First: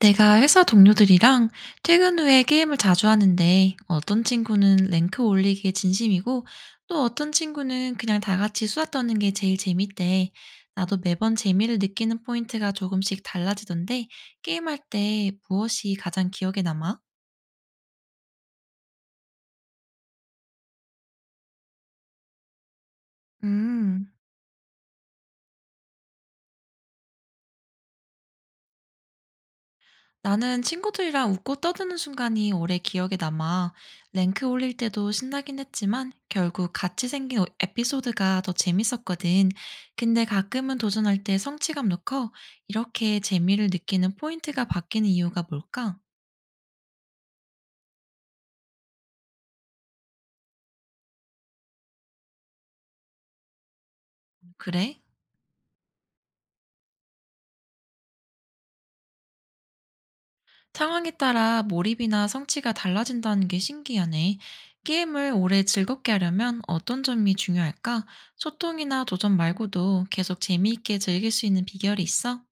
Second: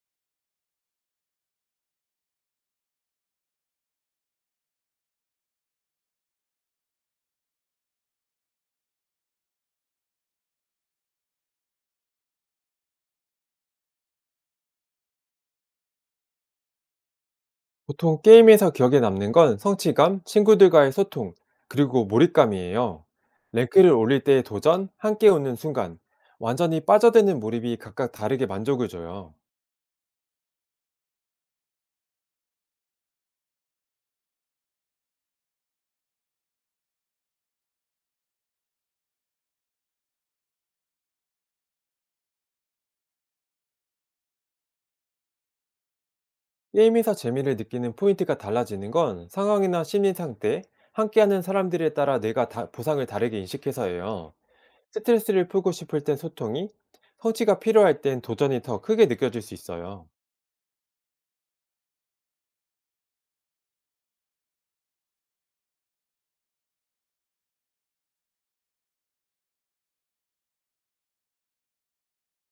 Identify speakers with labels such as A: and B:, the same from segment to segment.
A: 내가 회사 동료들이랑 퇴근 후에 게임을 자주 하는데 어떤 친구는 랭크 올리기에 진심이고 또 어떤 친구는 그냥 다 같이 수다 떠는 게 제일 재밌대. 나도 매번 재미를 느끼는 포인트가 조금씩 달라지던데 게임할 때 무엇이 가장 기억에 남아?
B: 보통 게임에서 기억에 남는 건 성취감, 친구들과의 소통, 그리고 몰입감이에요. 랭크를
A: 음.
B: 올릴 때의 도전, 함께 웃는 순간, 완전히 빠져드는 몰입이 각각 다르게 만족을 줘요.
A: 나는 친구들이랑 웃고 떠드는 순간이 오래 기억에 남아. 랭크 올릴 때도 신나긴 했지만 결국 같이 생긴 에피소드가 더 재밌었거든. 근데 가끔은 도전할 때 성취감도 커. 이렇게 재미를 느끼는 포인트가 바뀌는 이유가 뭘까?
B: 게임에서 재미를 느끼는 포인트가 달라지는 건 상황이나 심리 상태, 함께하는 사람들에 따라 내가 보상을 다르게 인식해서예요.
A: 그래?
B: 스트레스를 풀고 싶을 땐 소통이, 성취가 필요할 땐 도전이 더 크게 느껴질 수 있어요.
A: 상황에 따라 몰입이나 성취가 달라진다는 게 신기하네. 게임을 오래 즐겁게 하려면 어떤 점이 중요할까? 소통이나 도전 말고도 계속 재미있게 즐길 수 있는 비결이 있어?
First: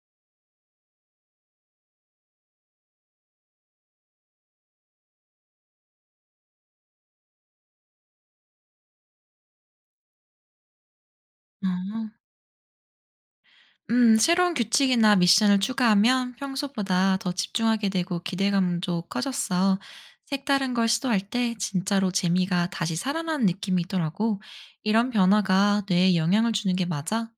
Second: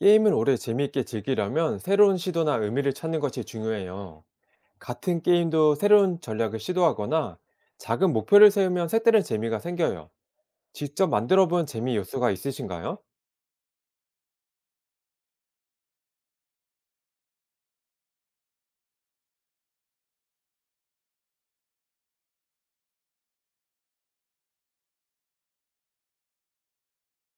B: 게임을 오래 재미있게 즐기려면 새로운 시도나 의미를 찾는 것이 중요해요. 같은 게임도 새로운 전략을 시도하거나 작은 목표를 세우면 색다른 재미가 생겨요. 직접 만들어 본 재미
A: 어.
B: 요소가 있으신가요?
A: 새로운 규칙이나 미션을 추가하면 평소보다 더 집중하게 되고 기대감도 커졌어. 색다른 걸 시도할 때 진짜로 재미가 다시 살아나는 느낌이 있더라고. 이런 변화가 뇌에 영향을 주는 게 맞아?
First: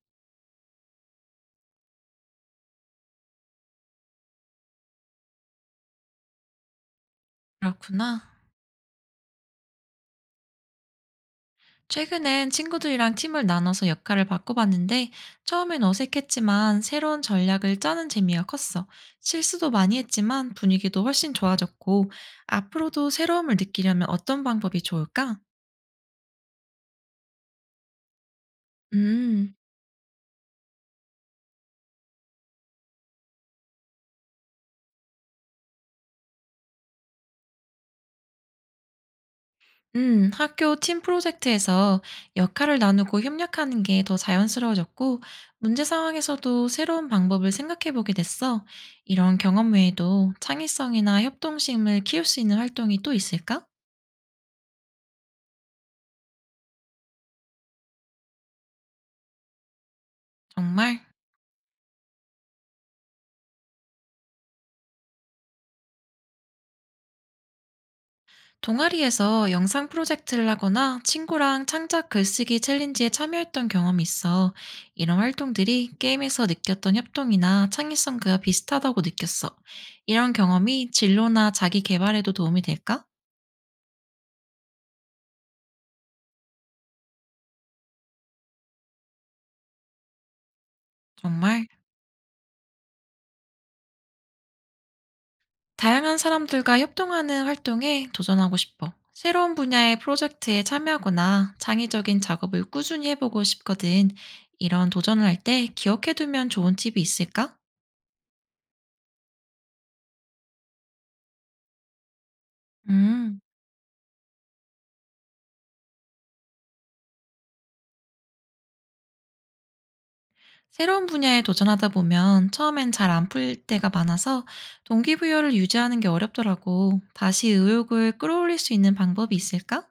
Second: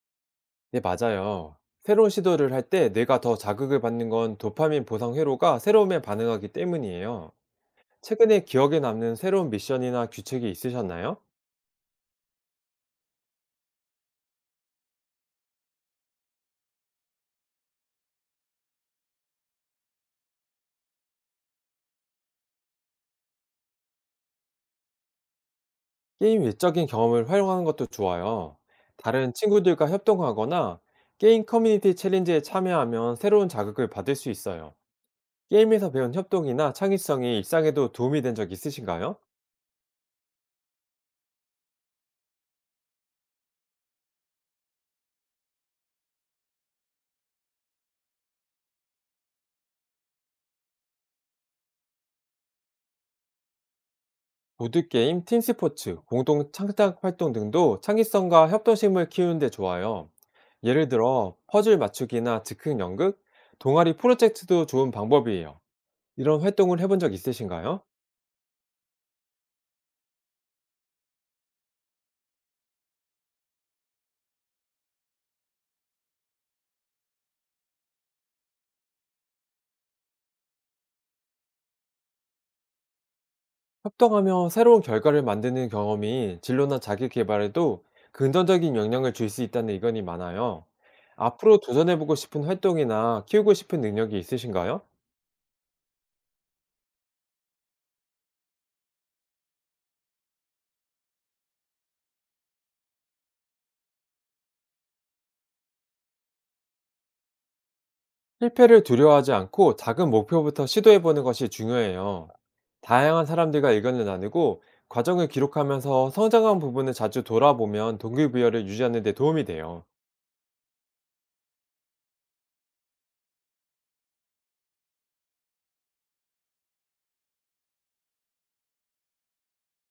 B: 네, 맞아요. 새로운 시도를 할 때 내가 더 자극을 받는 건 도파민 보상 회로가 새로움에 반응하기 때문이에요.
A: 그렇구나.
B: 최근에 기억에 남는 새로운 미션이나 규칙이 있으셨나요?
A: 최근엔 친구들이랑 팀을 나눠서 역할을 바꿔봤는데 처음엔 어색했지만 새로운 전략을 짜는 재미가 컸어. 실수도 많이 했지만 분위기도 훨씬 좋아졌고 앞으로도 새로움을 느끼려면 어떤 방법이 좋을까?
B: 게임 외적인 경험을 활용하는 것도 좋아요. 다른
A: 음.
B: 친구들과 협동하거나 게임 커뮤니티 챌린지에 참여하면 새로운 자극을 받을 수 있어요. 게임에서 배운 협동이나 창의성이 일상에도 도움이 된 적 있으신가요?
A: 학교 팀 프로젝트에서 역할을 나누고 협력하는 게 더 자연스러워졌고, 문제 상황에서도 새로운 방법을 생각해 보게 됐어. 이런 경험 외에도 창의성이나 협동심을 키울 수 있는 활동이 또 있을까?
B: 보드게임, 팀스포츠, 공동 창작 활동 등도 창의성과 협동심을 키우는데 좋아요. 예를
A: 정말.
B: 들어, 퍼즐 맞추기나 즉흥 연극, 동아리 프로젝트도 좋은 방법이에요. 이런 활동을 해본 적 있으신가요?
A: 동아리에서 영상 프로젝트를 하거나 친구랑 창작 글쓰기 챌린지에 참여했던 경험이 있어. 이런 활동들이 게임에서 느꼈던 협동이나 창의성과 비슷하다고 느꼈어. 이런 경험이 진로나 자기 개발에도 도움이 될까?
B: 협동하며 새로운 결과를 만드는 경험이 진로나 자기 개발에도 긍정적인 영향을 줄 수 있다는 의견이 많아요. 앞으로
A: 정말.
B: 도전해보고 싶은 활동이나 키우고 싶은 능력이 있으신가요?
A: 다양한 사람들과 협동하는 활동에 도전하고 싶어. 새로운 분야의 프로젝트에 참여하거나 창의적인 작업을 꾸준히 해보고 싶거든. 이런 도전을 할 때 기억해두면 좋은 팁이 있을까?
B: 실패를 두려워하지 않고 작은 목표부터 시도해보는 것이 중요해요. 다양한
A: 음,
B: 사람들과 의견을 나누고 과정을 기록하면서 성장한 부분을 자주 돌아보면 동기부여를 유지하는 데 도움이 돼요.
A: 새로운 분야에 도전하다 보면 처음엔 잘 안 풀릴 때가 많아서 동기부여를 유지하는 게 어렵더라고. 다시 의욕을 끌어올릴 수 있는 방법이 있을까?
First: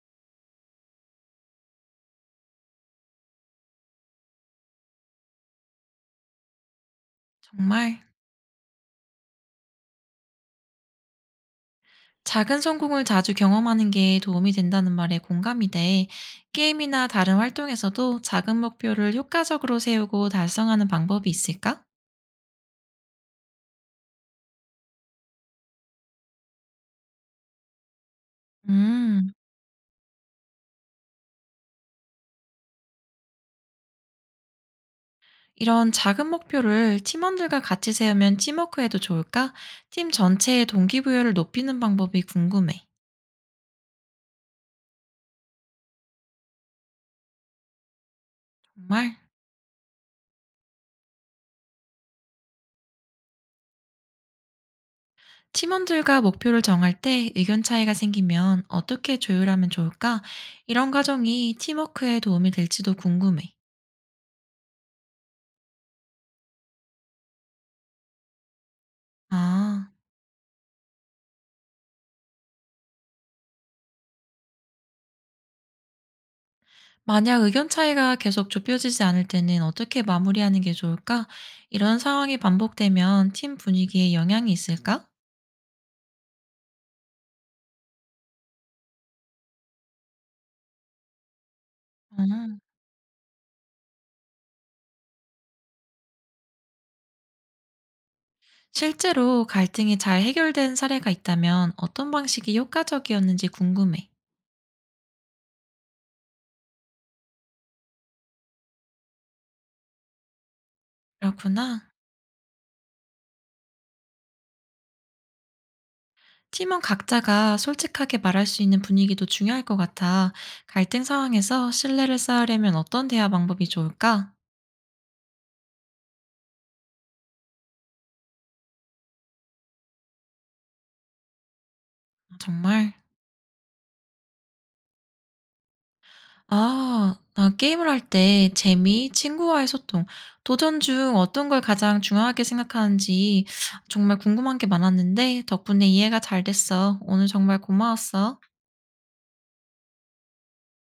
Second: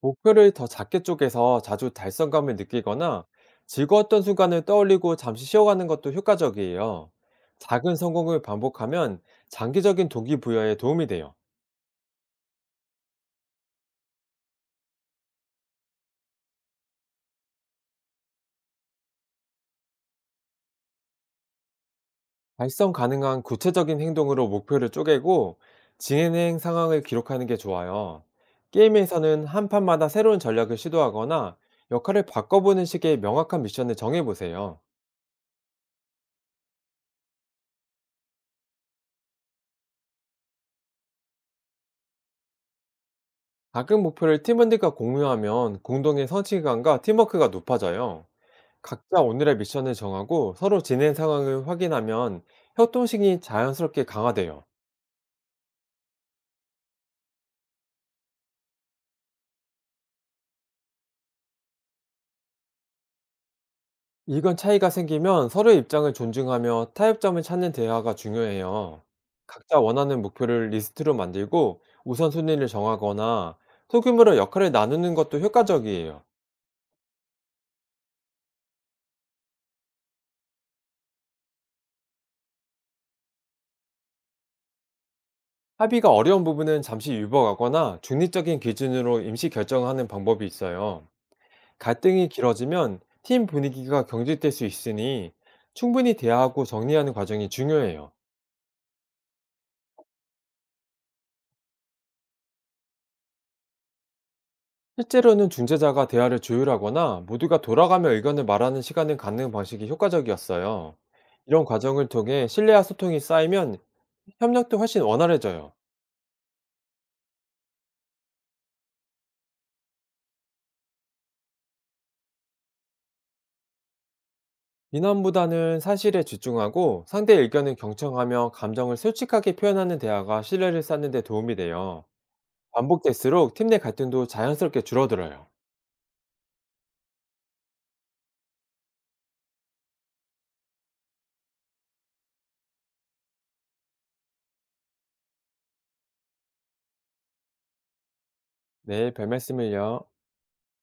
B: 목표를 더 작게 쪼개서 자주 달성감을 느끼거나 즐거웠던 순간을 떠올리고 잠시 쉬어가는 것도 효과적이에요. 작은
A: 정말.
B: 성공을 반복하면 장기적인 동기부여에 도움이 돼요.
A: 작은 성공을 자주 경험하는 게 도움이 된다는 말에 공감이 돼. 게임이나 다른 활동에서도 작은 목표를 효과적으로 세우고 달성하는 방법이 있을까?
B: 달성 가능한 구체적인 행동으로 목표를 쪼개고 진행 상황을 기록하는 게 좋아요.
A: 음.
B: 게임에서는 한 판마다 새로운 전략을 시도하거나 역할을 바꿔보는 식의 명확한 미션을 정해보세요.
A: 이런 작은 목표를 팀원들과 같이 세우면 팀워크에도 좋을까? 팀 전체의 동기부여를 높이는 방법이 궁금해.
B: 작은 목표를 팀원들과 공유하면 공동의 성취감과 팀워크가 높아져요.
A: 정말?
B: 각자 오늘의 미션을 정하고 서로 진행 상황을 확인하면 협동식이 자연스럽게 강화돼요.
A: 팀원들과 목표를 정할 때 의견 차이가 생기면 어떻게 조율하면 좋을까? 이런 과정이 팀워크에 도움이 될지도 궁금해.
B: 이건 차이가 생기면 서로의 입장을 존중하며 타협점을 찾는 대화가 중요해요. 각자
A: 아.
B: 원하는 목표를 리스트로 만들고 우선순위를 정하거나 소규모로 역할을 나누는 것도 효과적이에요.
A: 만약 의견 차이가 계속 좁혀지지 않을 때는 어떻게 마무리하는 게 좋을까? 이런 상황이 반복되면 팀 분위기에 영향이 있을까?
B: 합의가 어려운 부분은 잠시 유보하거나 중립적인 기준으로 임시 결정하는 방법이 있어요. 갈등이
A: 음.
B: 길어지면 팀 분위기가 경직될 수 있으니 충분히 대화하고 정리하는 과정이 중요해요.
A: 실제로 갈등이 잘 해결된 사례가 있다면 어떤 방식이 효과적이었는지 궁금해.
B: 실제로는 중재자가 대화를 조율하거나 모두가 돌아가며 의견을 말하는 시간을 갖는 방식이 효과적이었어요. 이런
A: 그렇구나.
B: 과정을 통해 신뢰와 소통이 쌓이면 협력도 훨씬 원활해져요.
A: 팀원 각자가 솔직하게 말할 수 있는 분위기도 중요할 것 같아. 갈등 상황에서 신뢰를 쌓으려면 어떤 대화 방법이 좋을까?
B: 비난보다는 사실에 집중하고 상대의 의견을 경청하며 감정을 솔직하게 표현하는 대화가 신뢰를 쌓는 데 도움이 돼요.
A: 정말.
B: 반복될수록 팀 내 갈등도 자연스럽게 줄어들어요.
A: 아, 나 게임을 할 때 재미, 친구와의 소통, 도전 중 어떤 걸 가장 중요하게 생각하는지 정말 궁금한 게 많았는데 덕분에 이해가 잘 됐어. 오늘 정말 고마웠어.
B: 네, 별 말씀을요.